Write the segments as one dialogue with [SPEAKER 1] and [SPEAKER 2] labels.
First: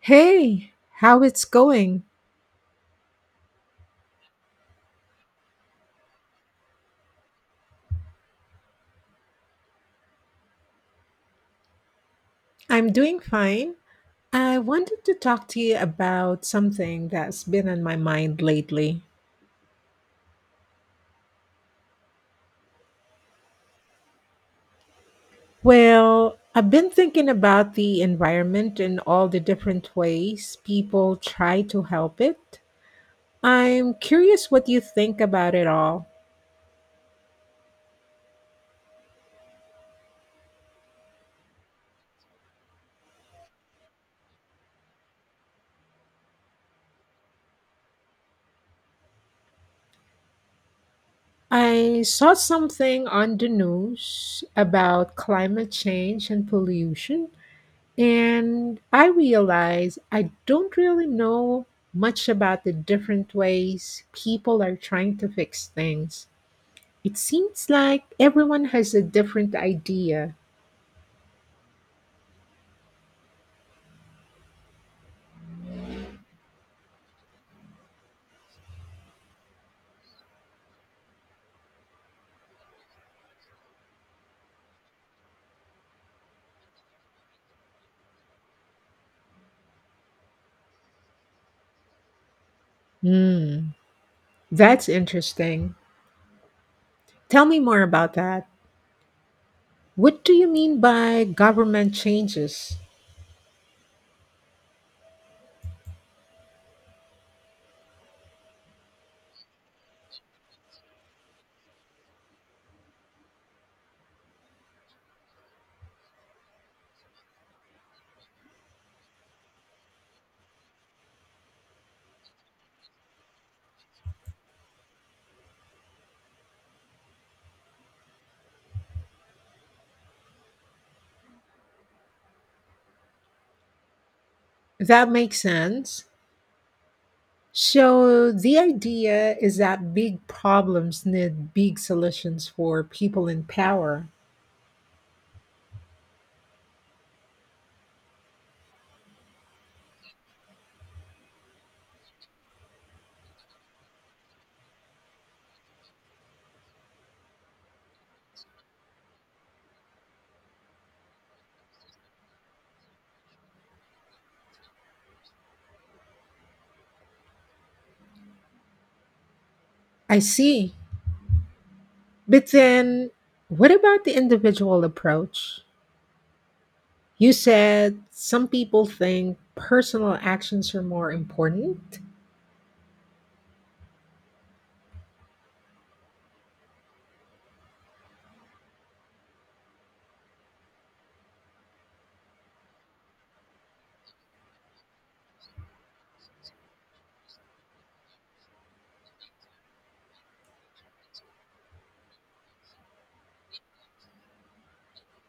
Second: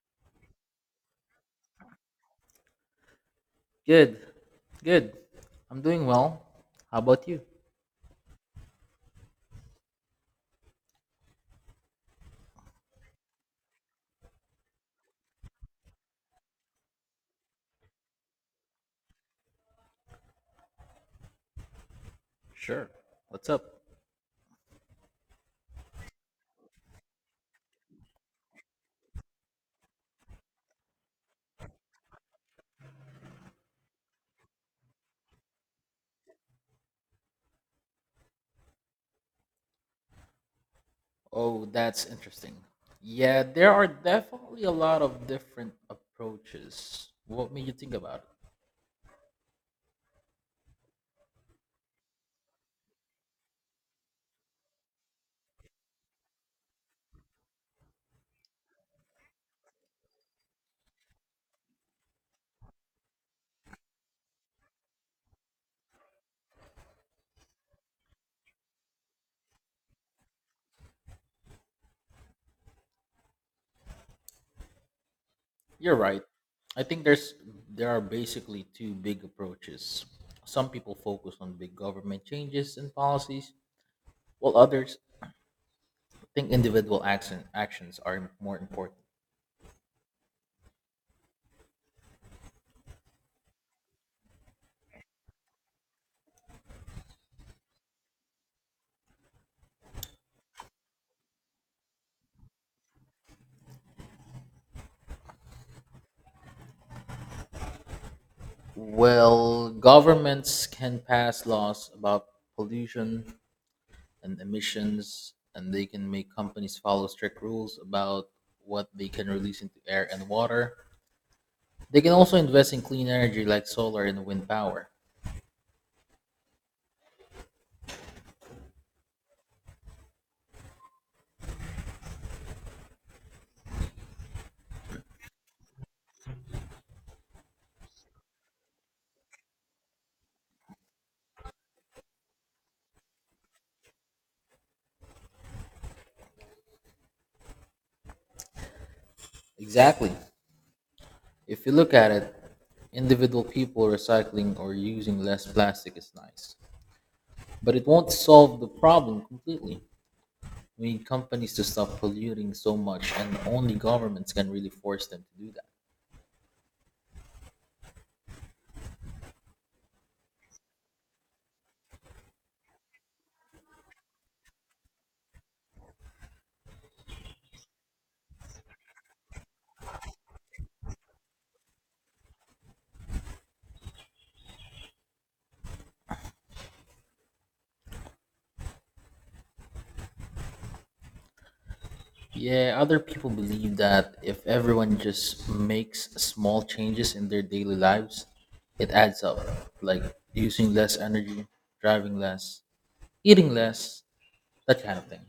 [SPEAKER 1] Hey, how it's going?
[SPEAKER 2] Good, good. I'm doing well. How about you?
[SPEAKER 1] I'm doing fine. I wanted to talk to you about something that's been on my mind lately.
[SPEAKER 2] Sure. What's up?
[SPEAKER 1] Well, I've been thinking about the environment and all the different ways people try to help it. I'm curious what you think about it all.
[SPEAKER 2] Oh, that's interesting. Yeah, there are definitely a lot of different approaches. What made you think about it?
[SPEAKER 1] I saw something on the news about climate change and pollution, and I realize I don't really know much about the different ways people are trying to fix things. It seems like everyone has a different idea.
[SPEAKER 2] You're right. I think there's There are basically two big approaches. Some people focus on big government changes and policies, while others think actions are more important.
[SPEAKER 1] Hmm, that's interesting. Tell me more about that. What do you mean by government changes?
[SPEAKER 2] Well, governments can pass laws about pollution and emissions, and they can make companies follow strict rules about what they can release into air and water. They can also invest in clean energy like solar and wind power.
[SPEAKER 1] That makes sense. So, the idea is that big problems need big solutions for people in power.
[SPEAKER 2] Exactly. If you look at it, individual people recycling or using less plastic is nice, but it won't solve the problem completely. We need companies to stop polluting so much, and only governments can really force them to do that.
[SPEAKER 1] I see. But then, what about the individual approach? You said some people think personal actions are more important.
[SPEAKER 2] Yeah, other people believe that if everyone just makes small changes in their daily lives, it adds up, like using less energy, driving less, eating less, that kind of thing.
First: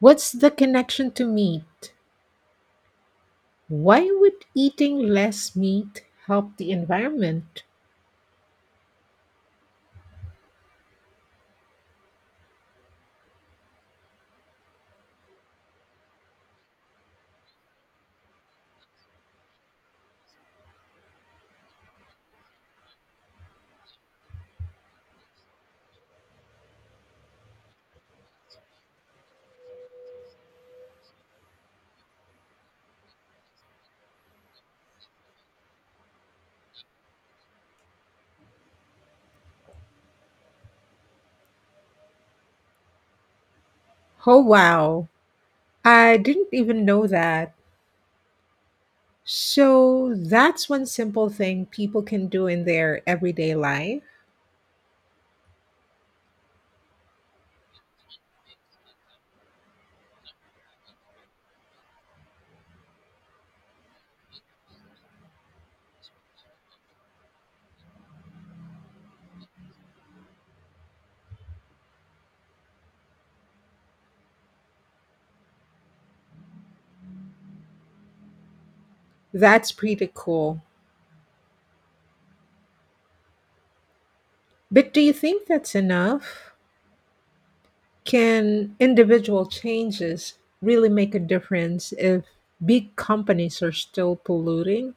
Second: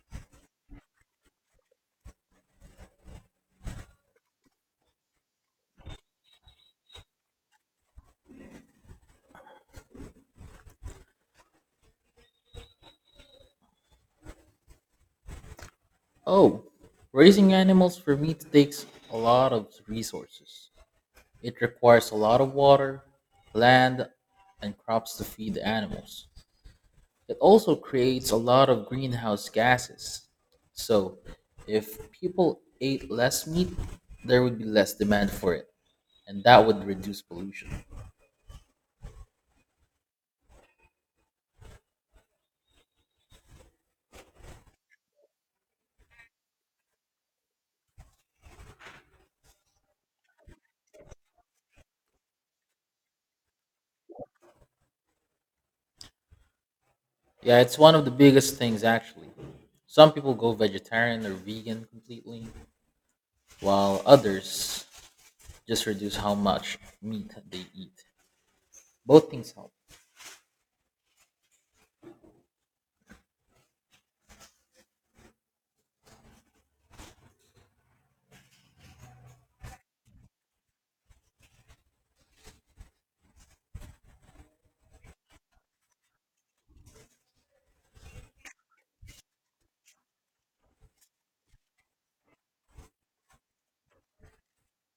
[SPEAKER 1] What's the connection to meat? Why would eating less meat help the environment?
[SPEAKER 2] Oh, raising animals for meat takes a lot of resources. It requires a lot of water, land, and crops to feed the animals. It also creates a lot of greenhouse gases. So, if people ate less meat, there would be less demand for it, and that would reduce pollution.
[SPEAKER 1] Oh, wow. I didn't even know that. So, that's one simple thing people can do in their everyday life.
[SPEAKER 2] Yeah, it's one of the biggest things actually. Some people go vegetarian or vegan completely, while others just reduce how much meat they eat. Both things help.
[SPEAKER 1] That's pretty cool. But do you think that's enough? Can individual changes really make a difference if big companies are still polluting?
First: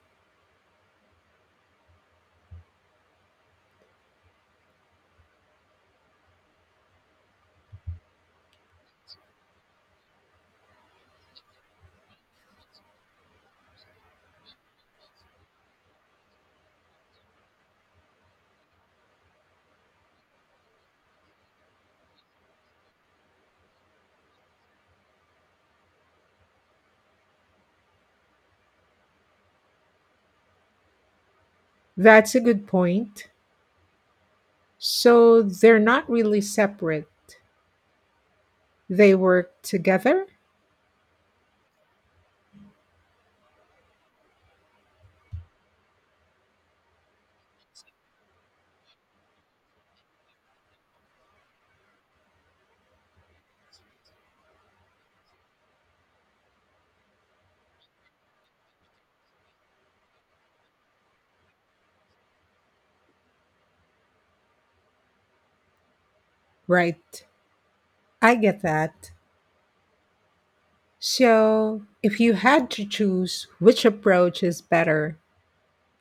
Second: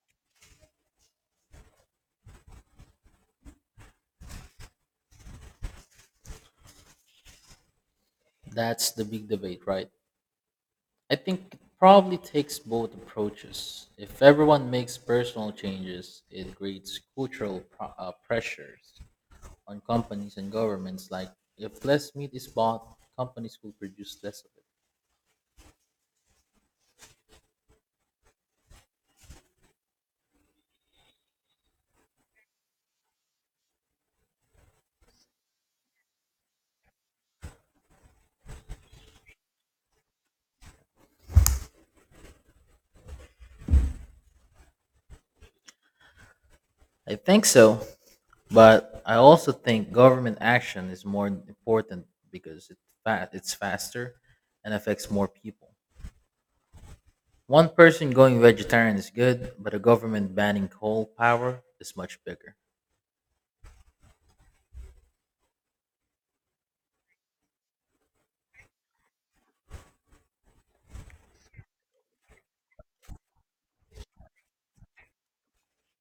[SPEAKER 2] That's the big debate, right? I think it probably takes both approaches. If everyone makes personal changes, it creates cultural pressures on companies and governments. Like, if less meat is bought, companies will produce less of it.
[SPEAKER 1] That's a good point. So they're not really separate, they work together?
[SPEAKER 2] I think so, but I also think government action is more important because it's faster and affects more people. One person going vegetarian is good, but a government banning coal power is much bigger.
[SPEAKER 1] Right. I get that. So if you had to choose which approach is better,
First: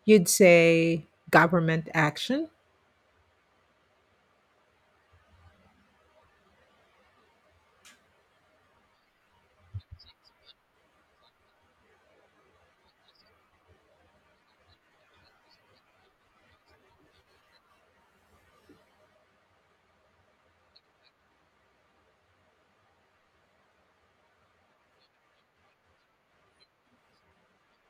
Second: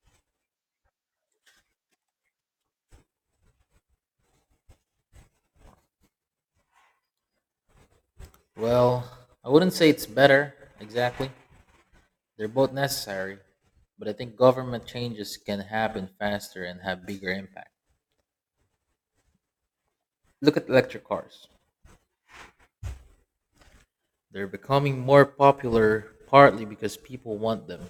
[SPEAKER 1] you'd say government action?
[SPEAKER 2] Well, I wouldn't say it's better exactly. They're both necessary, but I think government changes can happen faster and have bigger impact. Look at electric cars. They're becoming more popular partly because people want them,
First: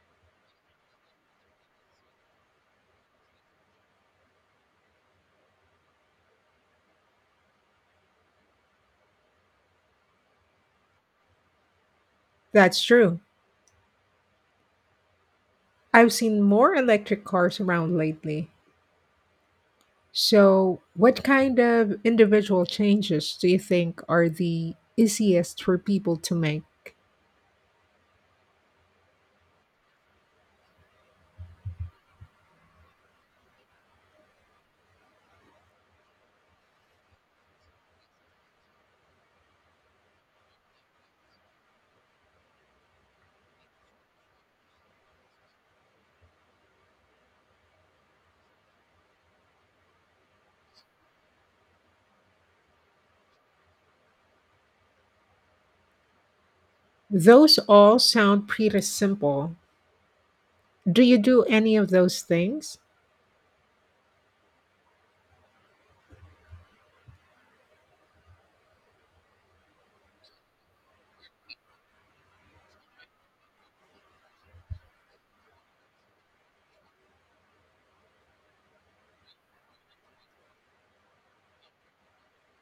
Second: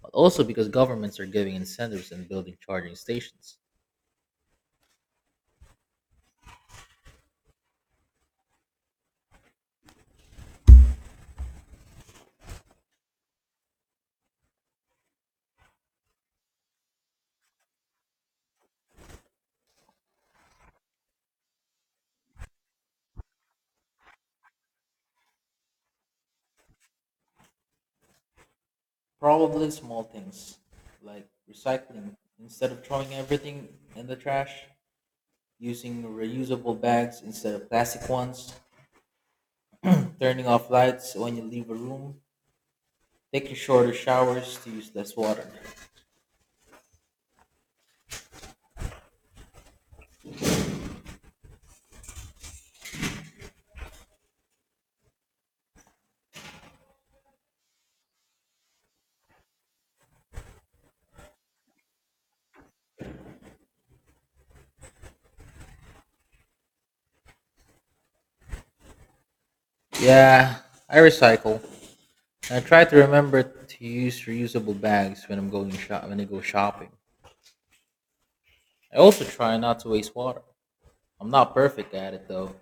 [SPEAKER 2] but also because governments are giving incentives and building charging stations.
[SPEAKER 1] That's true. I've seen more electric cars around lately. So, what kind of individual changes do you think are the easiest for people to make?
[SPEAKER 2] Probably small things like recycling instead of throwing everything in the trash, using reusable bags instead of plastic ones, turning off lights when you leave a room, take your shorter showers to use less water.
[SPEAKER 1] Those all sound pretty simple. Do you do any of those things?
[SPEAKER 2] Yeah, I recycle. I try to remember to use reusable bags when I go shopping. I also try not to waste water. I'm not perfect at it though.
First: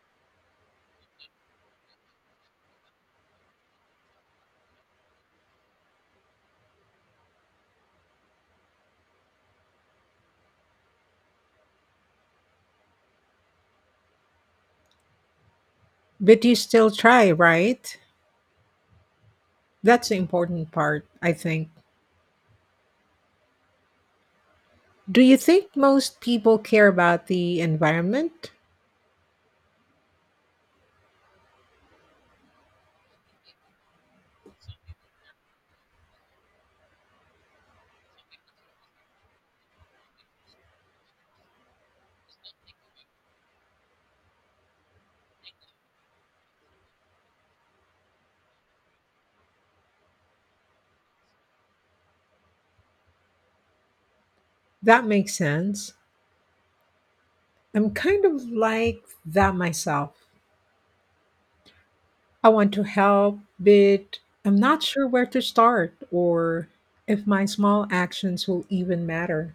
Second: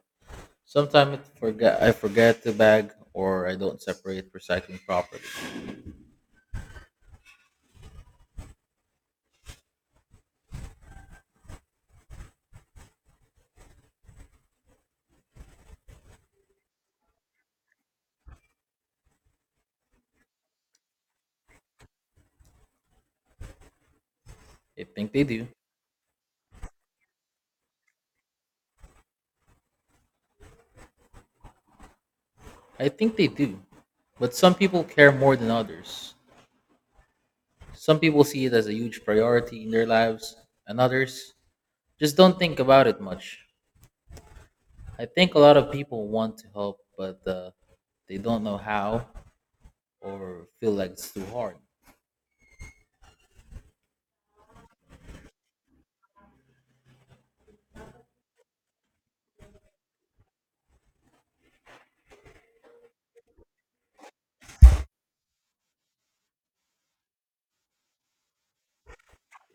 [SPEAKER 2] Sometimes I forget to bag or I don't separate recycling properly.
[SPEAKER 1] But you still try, right? That's the important part, I think.
[SPEAKER 2] I think
[SPEAKER 1] Do
[SPEAKER 2] they
[SPEAKER 1] you
[SPEAKER 2] do.
[SPEAKER 1] think most people care about the environment?
[SPEAKER 2] I think they do. But some people care more than others. Some people see it as a huge priority in their lives, and others just don't think about it much. I think a lot of people want to help, but they don't know how or feel like it's too hard.
[SPEAKER 1] That makes sense. I'm kind of like that myself. I want to help, but I'm not sure where to start or if my small actions will even matter.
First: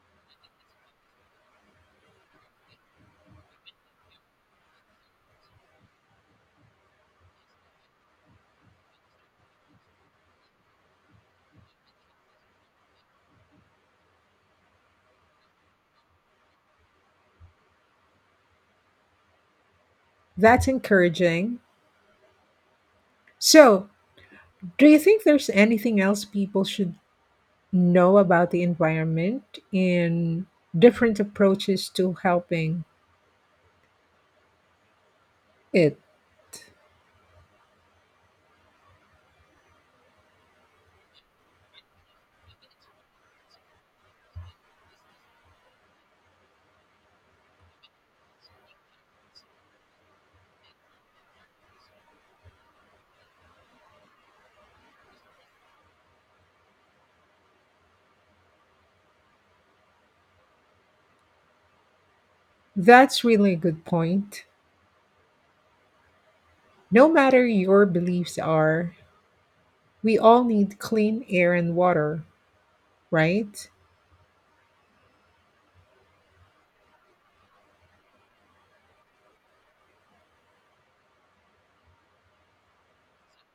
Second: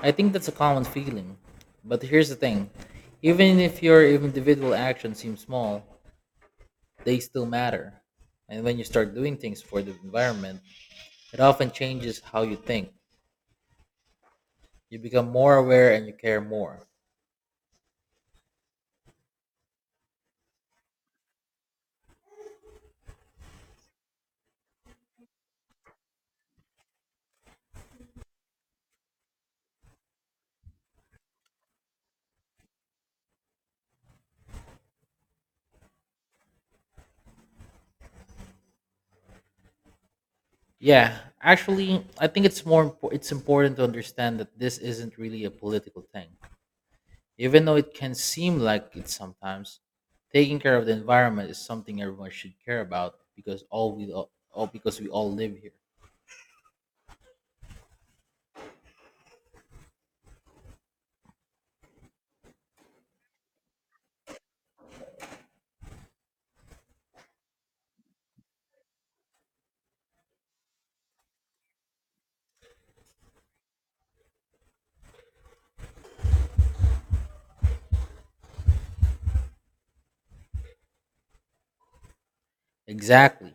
[SPEAKER 2] I think that's a common feeling. But here's the thing, even if your individual actions seem small, they still matter. And when you start doing things for the environment, it often changes how you think. You become more aware and you care more.
[SPEAKER 1] That's encouraging. So, do you think there's anything else people should know about the environment and different approaches to helping it?
[SPEAKER 2] Yeah, actually, I think it's it's important to understand that this isn't really a political thing. Even though it can seem like it sometimes, taking care of the environment is something everyone should care about because all we all because we all live here.
[SPEAKER 1] That's really a good point. No matter your beliefs are, we all need clean air and water, right?
[SPEAKER 2] Exactly.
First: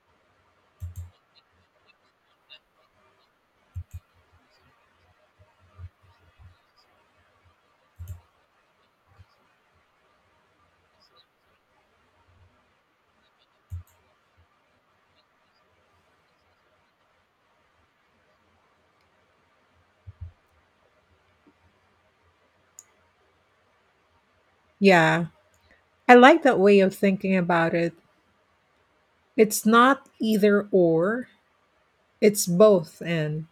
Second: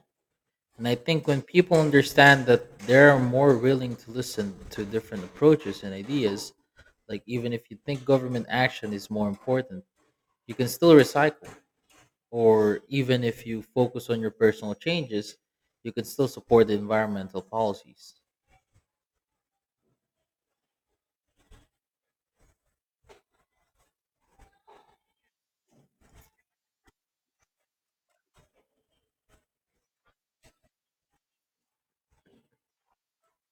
[SPEAKER 2] And I think when people understand that, they're more willing to listen to different approaches and ideas, like even if you think government action is more important, you can still recycle. Or even if you focus on your personal changes, you can still support the environmental policies.
[SPEAKER 1] Yeah, I like that way of thinking about it. It's not either or, it's both and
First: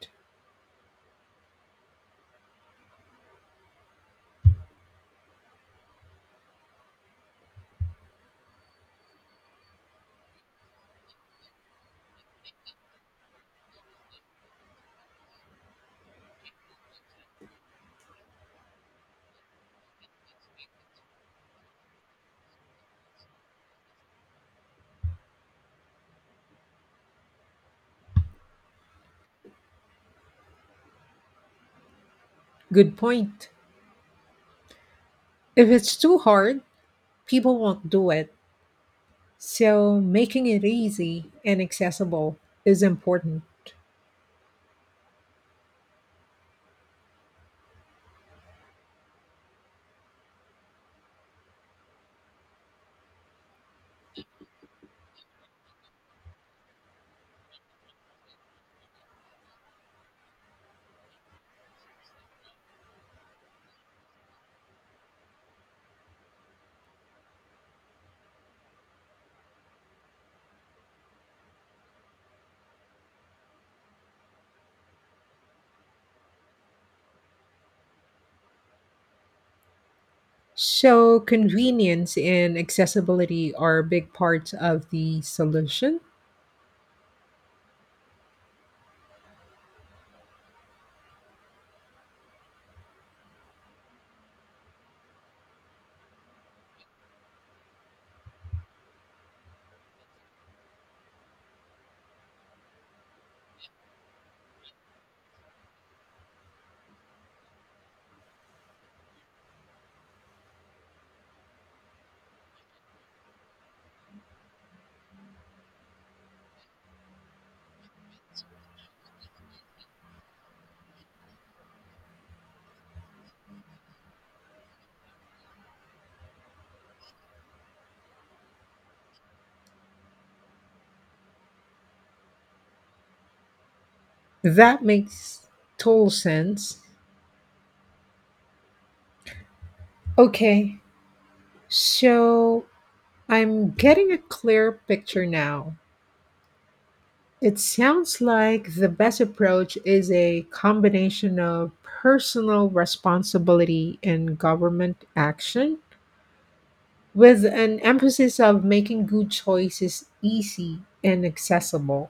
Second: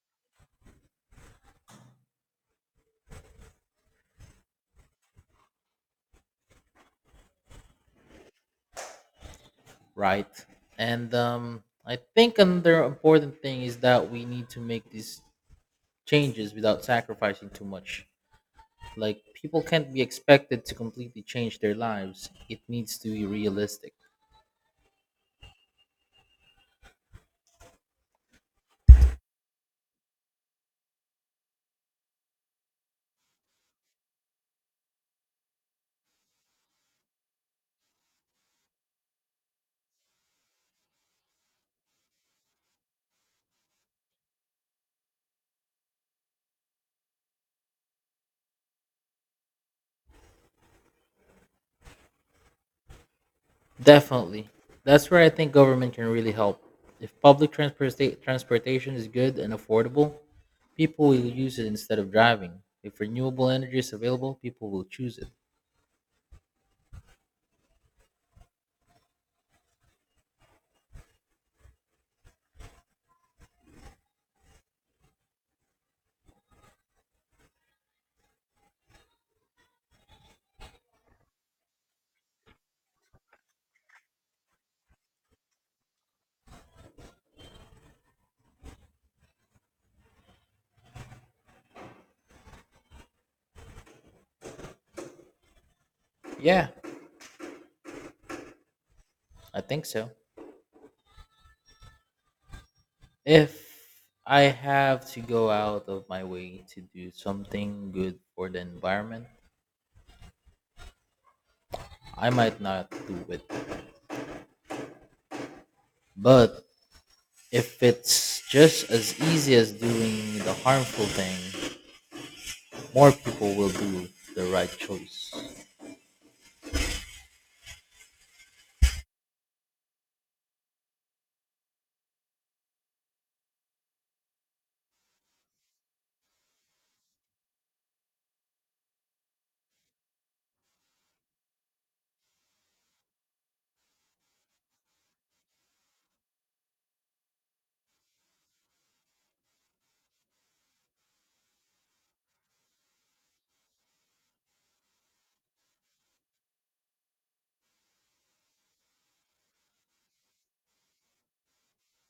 [SPEAKER 2] Right? And I think another important thing is that we need to make these changes without sacrificing too much. Like, people can't be expected to completely change their lives, it needs to be realistic.
[SPEAKER 1] good point. If it's too hard, people won't do it. So making it easy and accessible is important.
[SPEAKER 2] Definitely. That's where I think government can really help. If transportation is good and affordable, people will use it instead of driving. If renewable energy is available, people will choose it.
[SPEAKER 1] So convenience and accessibility are big parts of the solution.
[SPEAKER 2] Yeah, I think so. If I have to go out of my way to do something good for the environment, I might not do it. But if it's just as easy as doing the harmful thing, more people will do the right choice.
[SPEAKER 1] That makes total sense. Okay, so I'm getting a clear picture now. It sounds like the best approach is a combination of personal responsibility and government action, with an emphasis of making good choices easy and accessible.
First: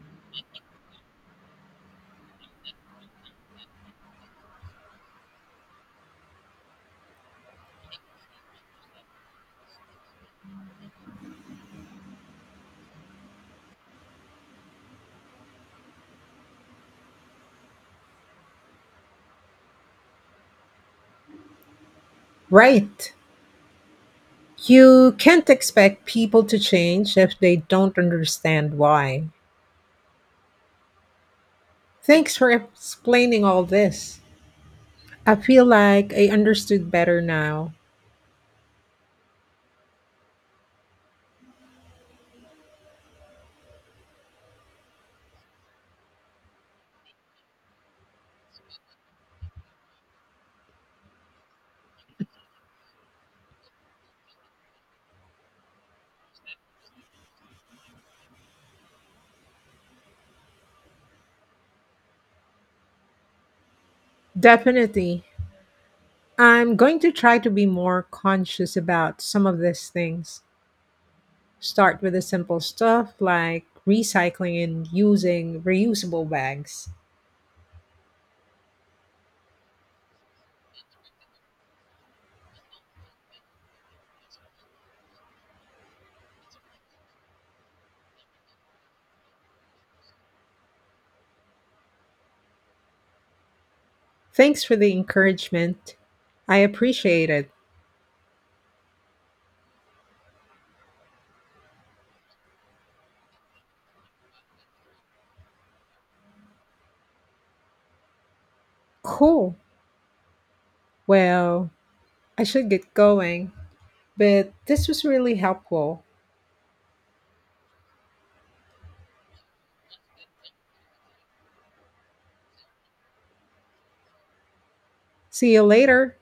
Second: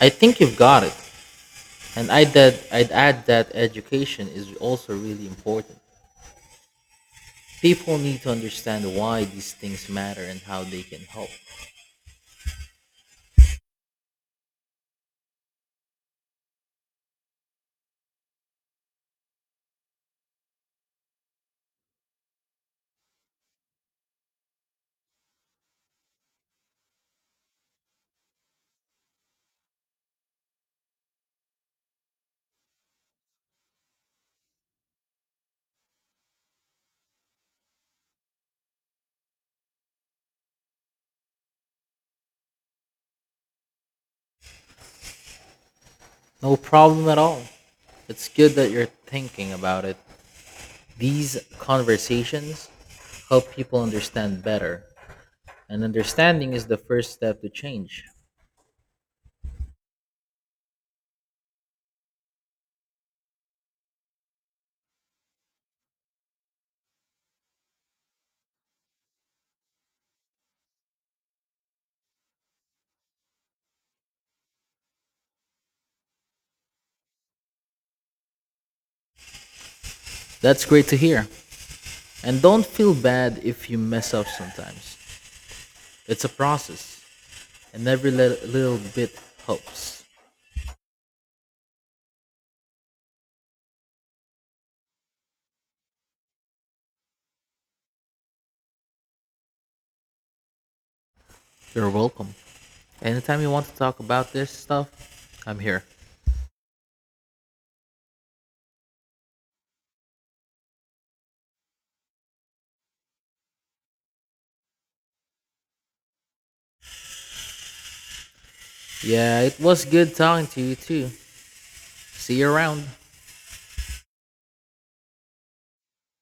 [SPEAKER 2] I think you've got it. And I'd add that education is also really important. People need to understand why these things matter and how they can help.
[SPEAKER 1] Right. You can't expect people to change if they don't understand why. Thanks for explaining all this. I feel like I understood better now.
[SPEAKER 2] No problem at all. It's good that you're thinking about it. These conversations help people understand better, and understanding is the first step to change.
[SPEAKER 1] Definitely. I'm going to try to be more conscious about some of these things. Start with the simple stuff like recycling and using reusable bags.
[SPEAKER 2] That's great to hear. And don't feel bad if you mess up sometimes. It's a process, and every little bit helps.
[SPEAKER 1] Thanks for the encouragement. I appreciate it.
[SPEAKER 2] You're welcome. Anytime you want to talk about this stuff, I'm here.
[SPEAKER 1] Cool. Well, I should get going, but this was really helpful.
[SPEAKER 2] Yeah, it was good talking to you too. See you around.
[SPEAKER 1] See you later.